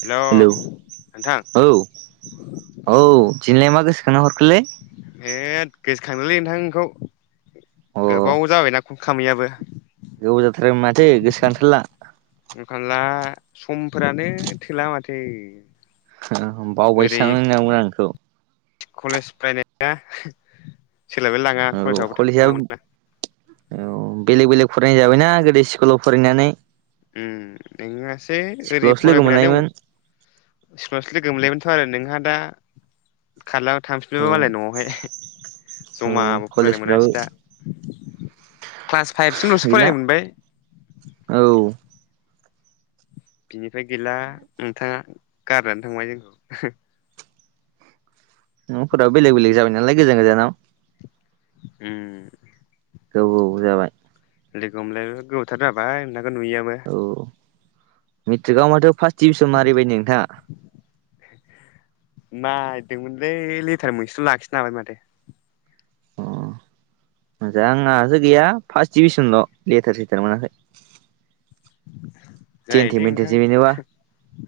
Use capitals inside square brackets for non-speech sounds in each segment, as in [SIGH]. Hello नोंथां औ औ दिनै लाय मा गोसोखां हरखोलै ए क गोसो खांनोलै नोंथांखौ अ गोबाव जाबायना कल खामैयाबो गोबाव जाथार माथो गोसोखांथारला ओंखारला समफोरानो थोला माथो ओ ओरै बावबायसोनांगोन आंखौ कलेज फरायनाया सोलायबाय लाङा औ कलेजावबो थांबाय कलेजआ थानांगौना औ बेलेग बेलेग फरायनाय जाबायना गोदो स्कुलाव फरायनानै उम नोसै ओरै स्कुलावसो लोगो फरायफैनानै मोनलायोमोन सिफासो लोगोमो थ आरो नोंहा दा खारला औ थांफिबालाय मालाय नआवहाय औ जमाबो फरायनो कलेजफ्राबो मोनासै दा क्लास फाइभसिमलसो गैला फरायनो मोनबाय औ बिनिफ्राय गैला नोंथाङा गारनानै थांबाय जों नफोराव बेलेग बेलेग जाबाय नालाय गोजान गोजानाव उम औ औ जाबाय लोगो हमलाय गोबावथार जाबाय नोंखौ नुयियाबो औ मेट्रिकआव माथो फार्स्ट डिभिसन मारिबाय नोंथाङा मारिदोंमोनलै लेटार मोनसेल लाखिनो हाबाय माथो अ आंहासो गैया फार्स्ट डिभिसनल लेथार सेथार मोनाखै जेनथेन जायोलै नोंथां मेथेसो बिनोबा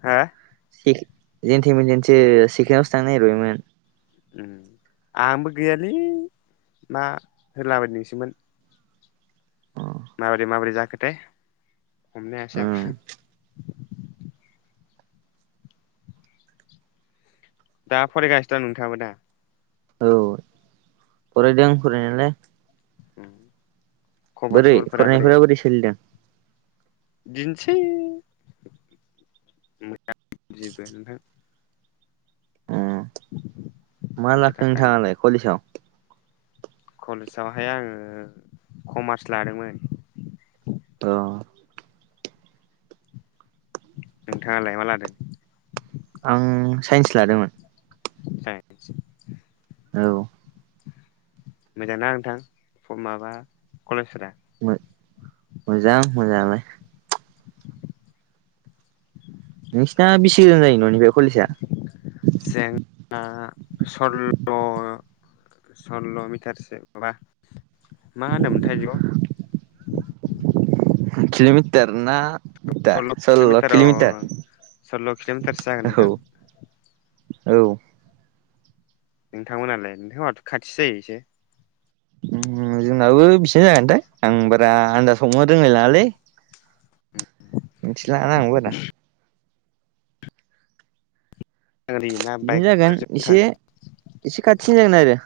हा सेक जेन थैमोन जेनसो सिकोनावसो थांनो नागिरबायमोन उ आंबो गैयालै मा होलाबाय नोंसोमोन अ माबोरै माबोरै जाखोथाय हमनो हायासै उम आं दा फरायगासिनो दं नोंथाङाबो दा औ फरायदों फरायनायालाय उम खबर बोरै सबरफोरा फरायनायफोरा बोरै सोलिदों? दिनोसै मोजां जबो नोंथां उ मा फैसा लाखै थाखानि नोंथाङालाय कलिसाव? कलेजावहाय आङो कमार्स लादोंमोन अ नोंथाङालाय मा लादों? आं साइन्स लादोंमोन साइन्स औ मोजां ना नोंथां क माबा कलेजफोरा? मो मोजां मोजाङालाय नोंसिना बेस गोजान जायो ननिफाय जोंना सल्ल सल्ल मिटार सो बा मा होनोमथाय इदिखौ किलोमिटार ना मिटार सल्ल किल मिटार अ अ किल'मिटार औ सल्ल किल मिटारसो जागोन नोंथां औ औ नोंथांमोनालाय नोंथांहाथ खाथिसो जायो इसे उ जोंनाबो बिसिनो जागोनथां आं बारा आनदास हमनो रोंलायलाङालै मिथिला ना आं बारा गारि ना बिदिनो जागोन बाइकफोरजों थाङो एसे एसे खाथिनि जागोन आरो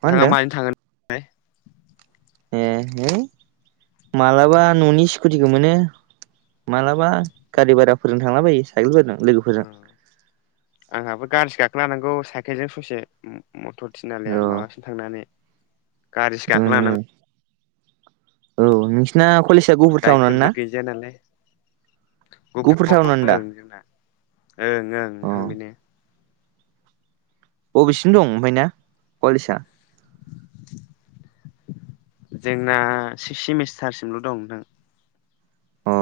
मा होनदों माजों थांगोन नाय ए है मालाबा ननि स्कुटिखौ मोनो मालाबा गारि भाराफोरजों थांला बायो साइकेलफोरजों लोगोफोरजों उम आंहाबो गारिसो गाखोलानांगौ साइकेलजों ससे उम मथर थिनालिया औ माबासिम थांनानै गारिसो ओम गाखोलांनांगौ औ नोंसिना कलेजआ गुफुर टाउनानो ना बाइकफोरबो गैजाया नालाय ग गुफुर टाउनानो ओं दा जोंना ओं ओं अ नोंथां बेनो बबेसिम दं ओमफफ्राय ना कलेजआ [INAUDIBLE] जोंना सिक्स सेमिस्टारसिमल दं नोंथां अ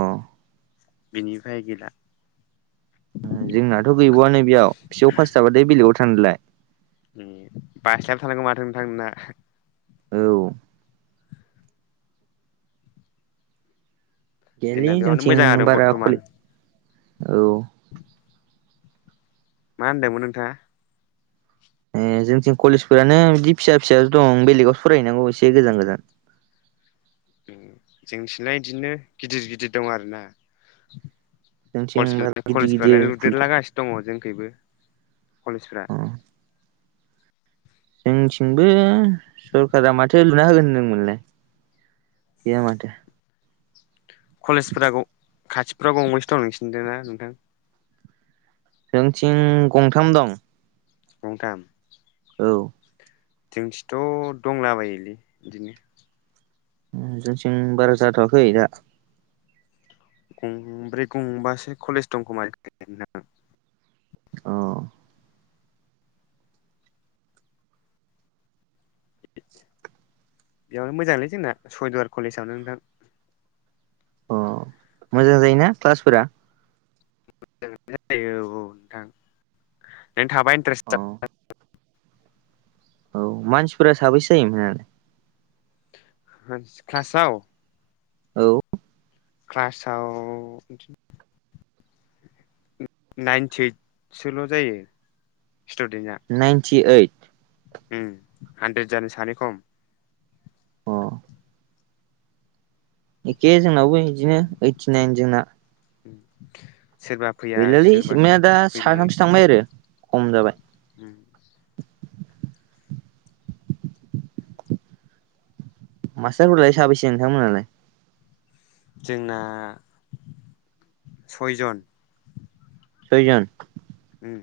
बिनिफ्राय गैला उ जोंनाथ गैबावआनो बेयाव फिय फास जाबाथाय बेलेगाव थांदोलाय उम बानस्लायबायथानांगौ माथो नोंथां नोंना औ गैलि जोंना बेयावनो मोजां जोंथिं आरो बारा बर्थ'मान खले औ मा होनदोंमोन नोंथाङा ए जोंथिं कलेजफोरानो बिदि फिसा फिसो दं बेलेगाव सरायहनांगौ एसे गोजान गोजान [INAUDIBLE] जोंथिना बिदिनो गिदिर गिदिर दं आरो ना जोंथिं केज बारा गिदिर कलेजफ्रालाय गिदिर खुलिथ' लुदेरलागासिनो दङ जोंखैबो कलेजफोरा जोंथिंबो सरखारारा माथो लुना होगोन होनदोंमोनलाय गैया माथो कलेजफोरा खाथिफोराव गंबैसो दं नोंसिनदों ना नोंथां जोंथिं गंथाम दं गंथाम औ जोंथिथ' दंलाबायोलै बिदिनो ओ जोंथिं बारा जाथ'वाखै दा। गंब्रै गंबासो कलेज दंखोमा [UNINTELLIGIBLE] अ। बेयावनो मोजांलै जोंना सयदुवार कलेजावनो नोंथां। अ मोजां जायोना क्लासफोरा? मोजां जायो औ नोंथां नों थाबा अ इन्टारेस्ट [UNINTELLIGIBLE] औ मानसिफोरा साबैसे जायो मोनालाय ख्लासाव? औ। क्लासाव [UNINTELLIGIBLE] नाइनटि ओइदसोल' जायो स्टुदेन्टआ। टि ओइड? ओं हानद्रेद जानो सानै खम। अ एखे जोंनावबो बिदिनो ओइटिनाइन जोंना। उम। गैलालै सिमा दा साथामसो थांबाय आरो खम जाबाय। उम। मास्टारफोरालाय साबैसे नोंथांमोननालाय? जोंना सयजन। सयजन। ओम।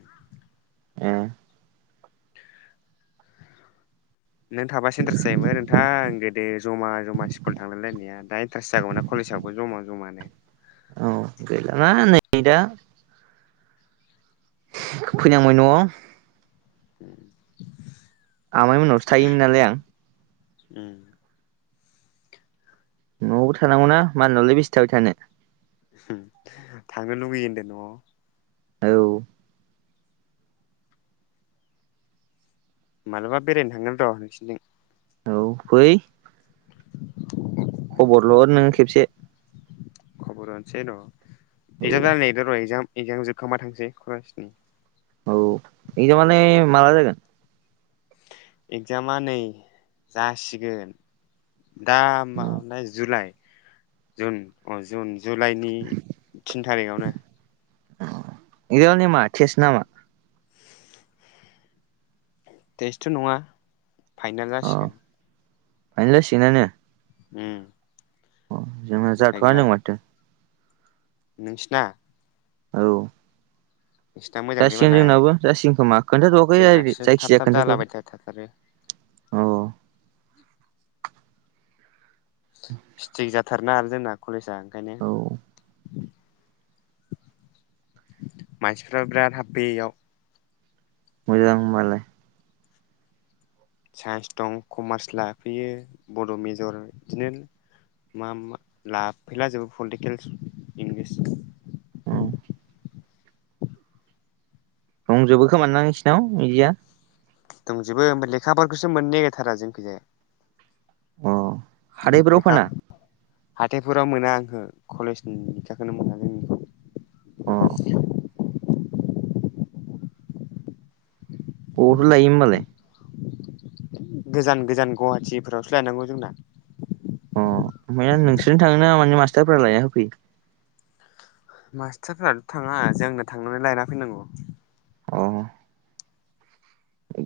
ए। नों थाबासो इन्टारेट जायोमोन नोंथां गोदो जमा जमा स्कुल थांलायलायनाया दा इन्टारेस्ट जागौमोनना कले लेसावबो जमा जमानो। औ गैलाना नै दा फैनांबाय न'आव। उम। आमाय मोननावसो थायोमोन नालाय आं। उम। न'आवबो थानांगौना मालायनावलाय बेसे थाबाय थानो? ओं थांनो लुगैयो होनदो न'आव। औ। मालाबा बेरायनो थांगोन र' नोंसिनिथिं। औ फै। [INAUDIBLE] खबरल' हर नों खेबसे। खबर हरसै र' औ एगजाम जानो नागिरदों र' एजाम, एगजाम जोबखांबा थांसै [UNINTELLIGIBLE] औ एगजामालाय माला जागोन? एगजामा नै जासिगोन। दा मानो औ ने जुलाइ जुन अ जुन जुलाइनि थिन थारिखावनो। एगजाम माने मा तेस्ता नामा? टेस्थथ' नङा फाइनाल जासिगोन। फाइनाल जासिगोनानो। ओम। अ जोंना जाथ'आ होनदों माथो। नोंसिना औ। नोंसिना मोजांलै जासिगोन मालाय जोंनाबो जासिगोन खोमा खोनथाथ'आखै आरोखि जोंनासो थाब जायखिजाया थाब खोन्थाथ'आखै। जालाबायथाथारो [INAUDIBLE] स्ट्रिक जाथारोना आरो जोंना कलेजआ ओंखायनो औ मानसिफ्रा बिराद हाबफैयो बेयाव मोजां होनबालाय साइन्स दं कमार्स लाफैयो बड' मेजर बिदिनो मा मा लाफैला जोबो पलिटिकेल [INAUDIBLE] औ रदंजोबो खोमा ना नोंसोरनाव बिदिया दंजोबो ओफ्राय लेखाफोरखौसो मोननो नागिरथारा जोंनिथिंजाय अ हाथायफोराव फाना हाथायफोराव मोना [INAUDIBLE] कलेजनि लेखाखौनो मोना जोंनि- औ अबावथो लायोमोन ओमबालाय गोजान गोजान गुवाहाटिफोरावसो लायनांगौ जोंना अ ओमफ्राय नोंसोरनो थाङोना माने मास्टारफोरा लायना होफैयो मास्टारफोरानो थाङा जोंनो थांनानै लायना फैनांगौ अ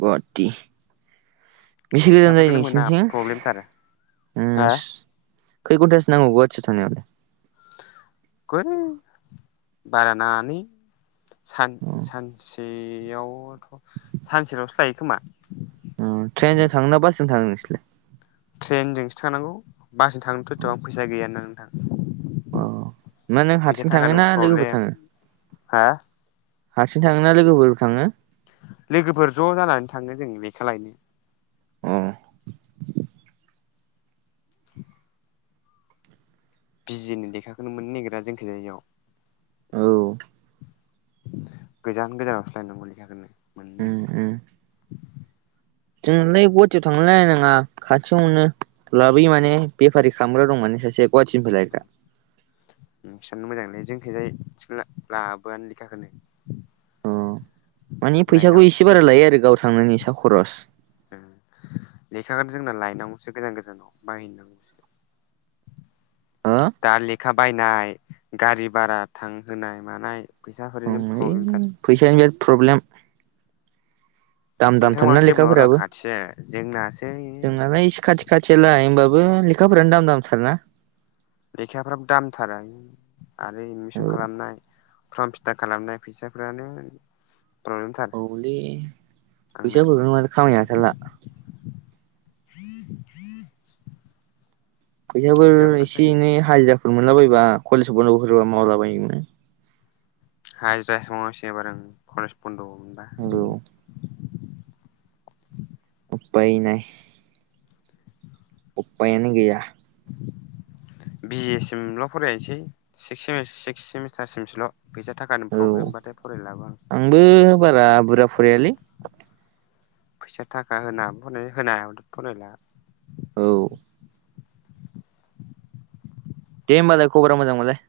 गुवाहाटि बेसे गोजान जायो लेखाफोरखौनो मोना नोंसिोरनिथिं प्रब्लेमथार हो खै घन्टासो नांगौ [INAUDIBLE] बारा नाङा [UNINTELLIGIBLE] अ सानसे बेयावथ' सानसेल'सो लायो खोमा ट्रेन जों थांङो ना बास जों थांङो नोनसोरलाय ट्रेनजोंसो थांनांगौ बासजों थांनोथ' एसेबां फैसा गैयाना नोंथां अ मा नों फैसा हारसिं थाङो थाखानिबो ना लोगोफोर प्रब्लेम थाङो हा हारसिं थाङो ना लोगोफोर थाङो लोगोफोर ज' जानानै थाङो जों लेखा लायनो अ [INAUDIBLE] बिजिनि लेखाखौनो मोननो नागिरा जोंखोजाय बेयाव औ गोजान गोजानावसो लायनांगौ [INAUDIBLE] [INAUDIBLE] जोंनालाय गुवाहाटियाव थांलायनाङा खाथियावनो मोनो लाबोयो माने बेफारि खालामग्रा दं माने सासे गुवाहाटिनिफ्राय लायग्रा नोंसोरनियानो मोजांलाय जोंनिथिंजाय लाबोआनो लेखाखौनो माने फैसाखौ लायनांगौसो इसे बारा लायो आरो गाव थांनायनि सा खरस लेखाखौ जोंना लायनांगौसो गोजान गोजानाव [INAUDIBLE] हो दा लेखा बायनाय गारि भारा थांहोनाय मानाय फैसा [INAUDIBLE] ओइ प्रब्लेमथार फैसानि बिराद प्रब्लेम दाम नोंथां दामथार ना मानाथ जेबो नङा र' लेखाफोराबो खाथिया जोंनासो जोंनालाय एसे खाथि खाथियालाय होमबाबो ओम लेखाफोरानो दाम दामथार ना लेखाफ्राबो दामथार आयु आरो औ एदमिसन खालामनाय फर्म फिथा खालामनाय फैसाफ्रानो प्रब्लेमथार औले आंना फैसाफोरखौनो माथो खामायनो हाथारला। [UNINTELLIGIBLE] फैसाफोर इमान एसे जायो एनै हाजिराफोर मोनला बायोबा कलेज बन्द'फोरबा मावलाबायोमोन। हाय जा [UNINTELLIGIBLE] कलेज बन्द' मोनबा। औ अयनाय। उफायानो गैया। बि ए सिमल' फरायसै सिक्स सेमे सिक्स सेमिस्टारसिमसोल'। फैसा थाखानि औ प्रब्लेमबाथाय फरायलाबो आं आंबो बारा बुरजा फरायालै। फैसा थाखा होनो हाबा फरायनाय होनो हायाबाथ' फरायला। औ। दे होमबा जोहा खबरा मोजां मोनलाय।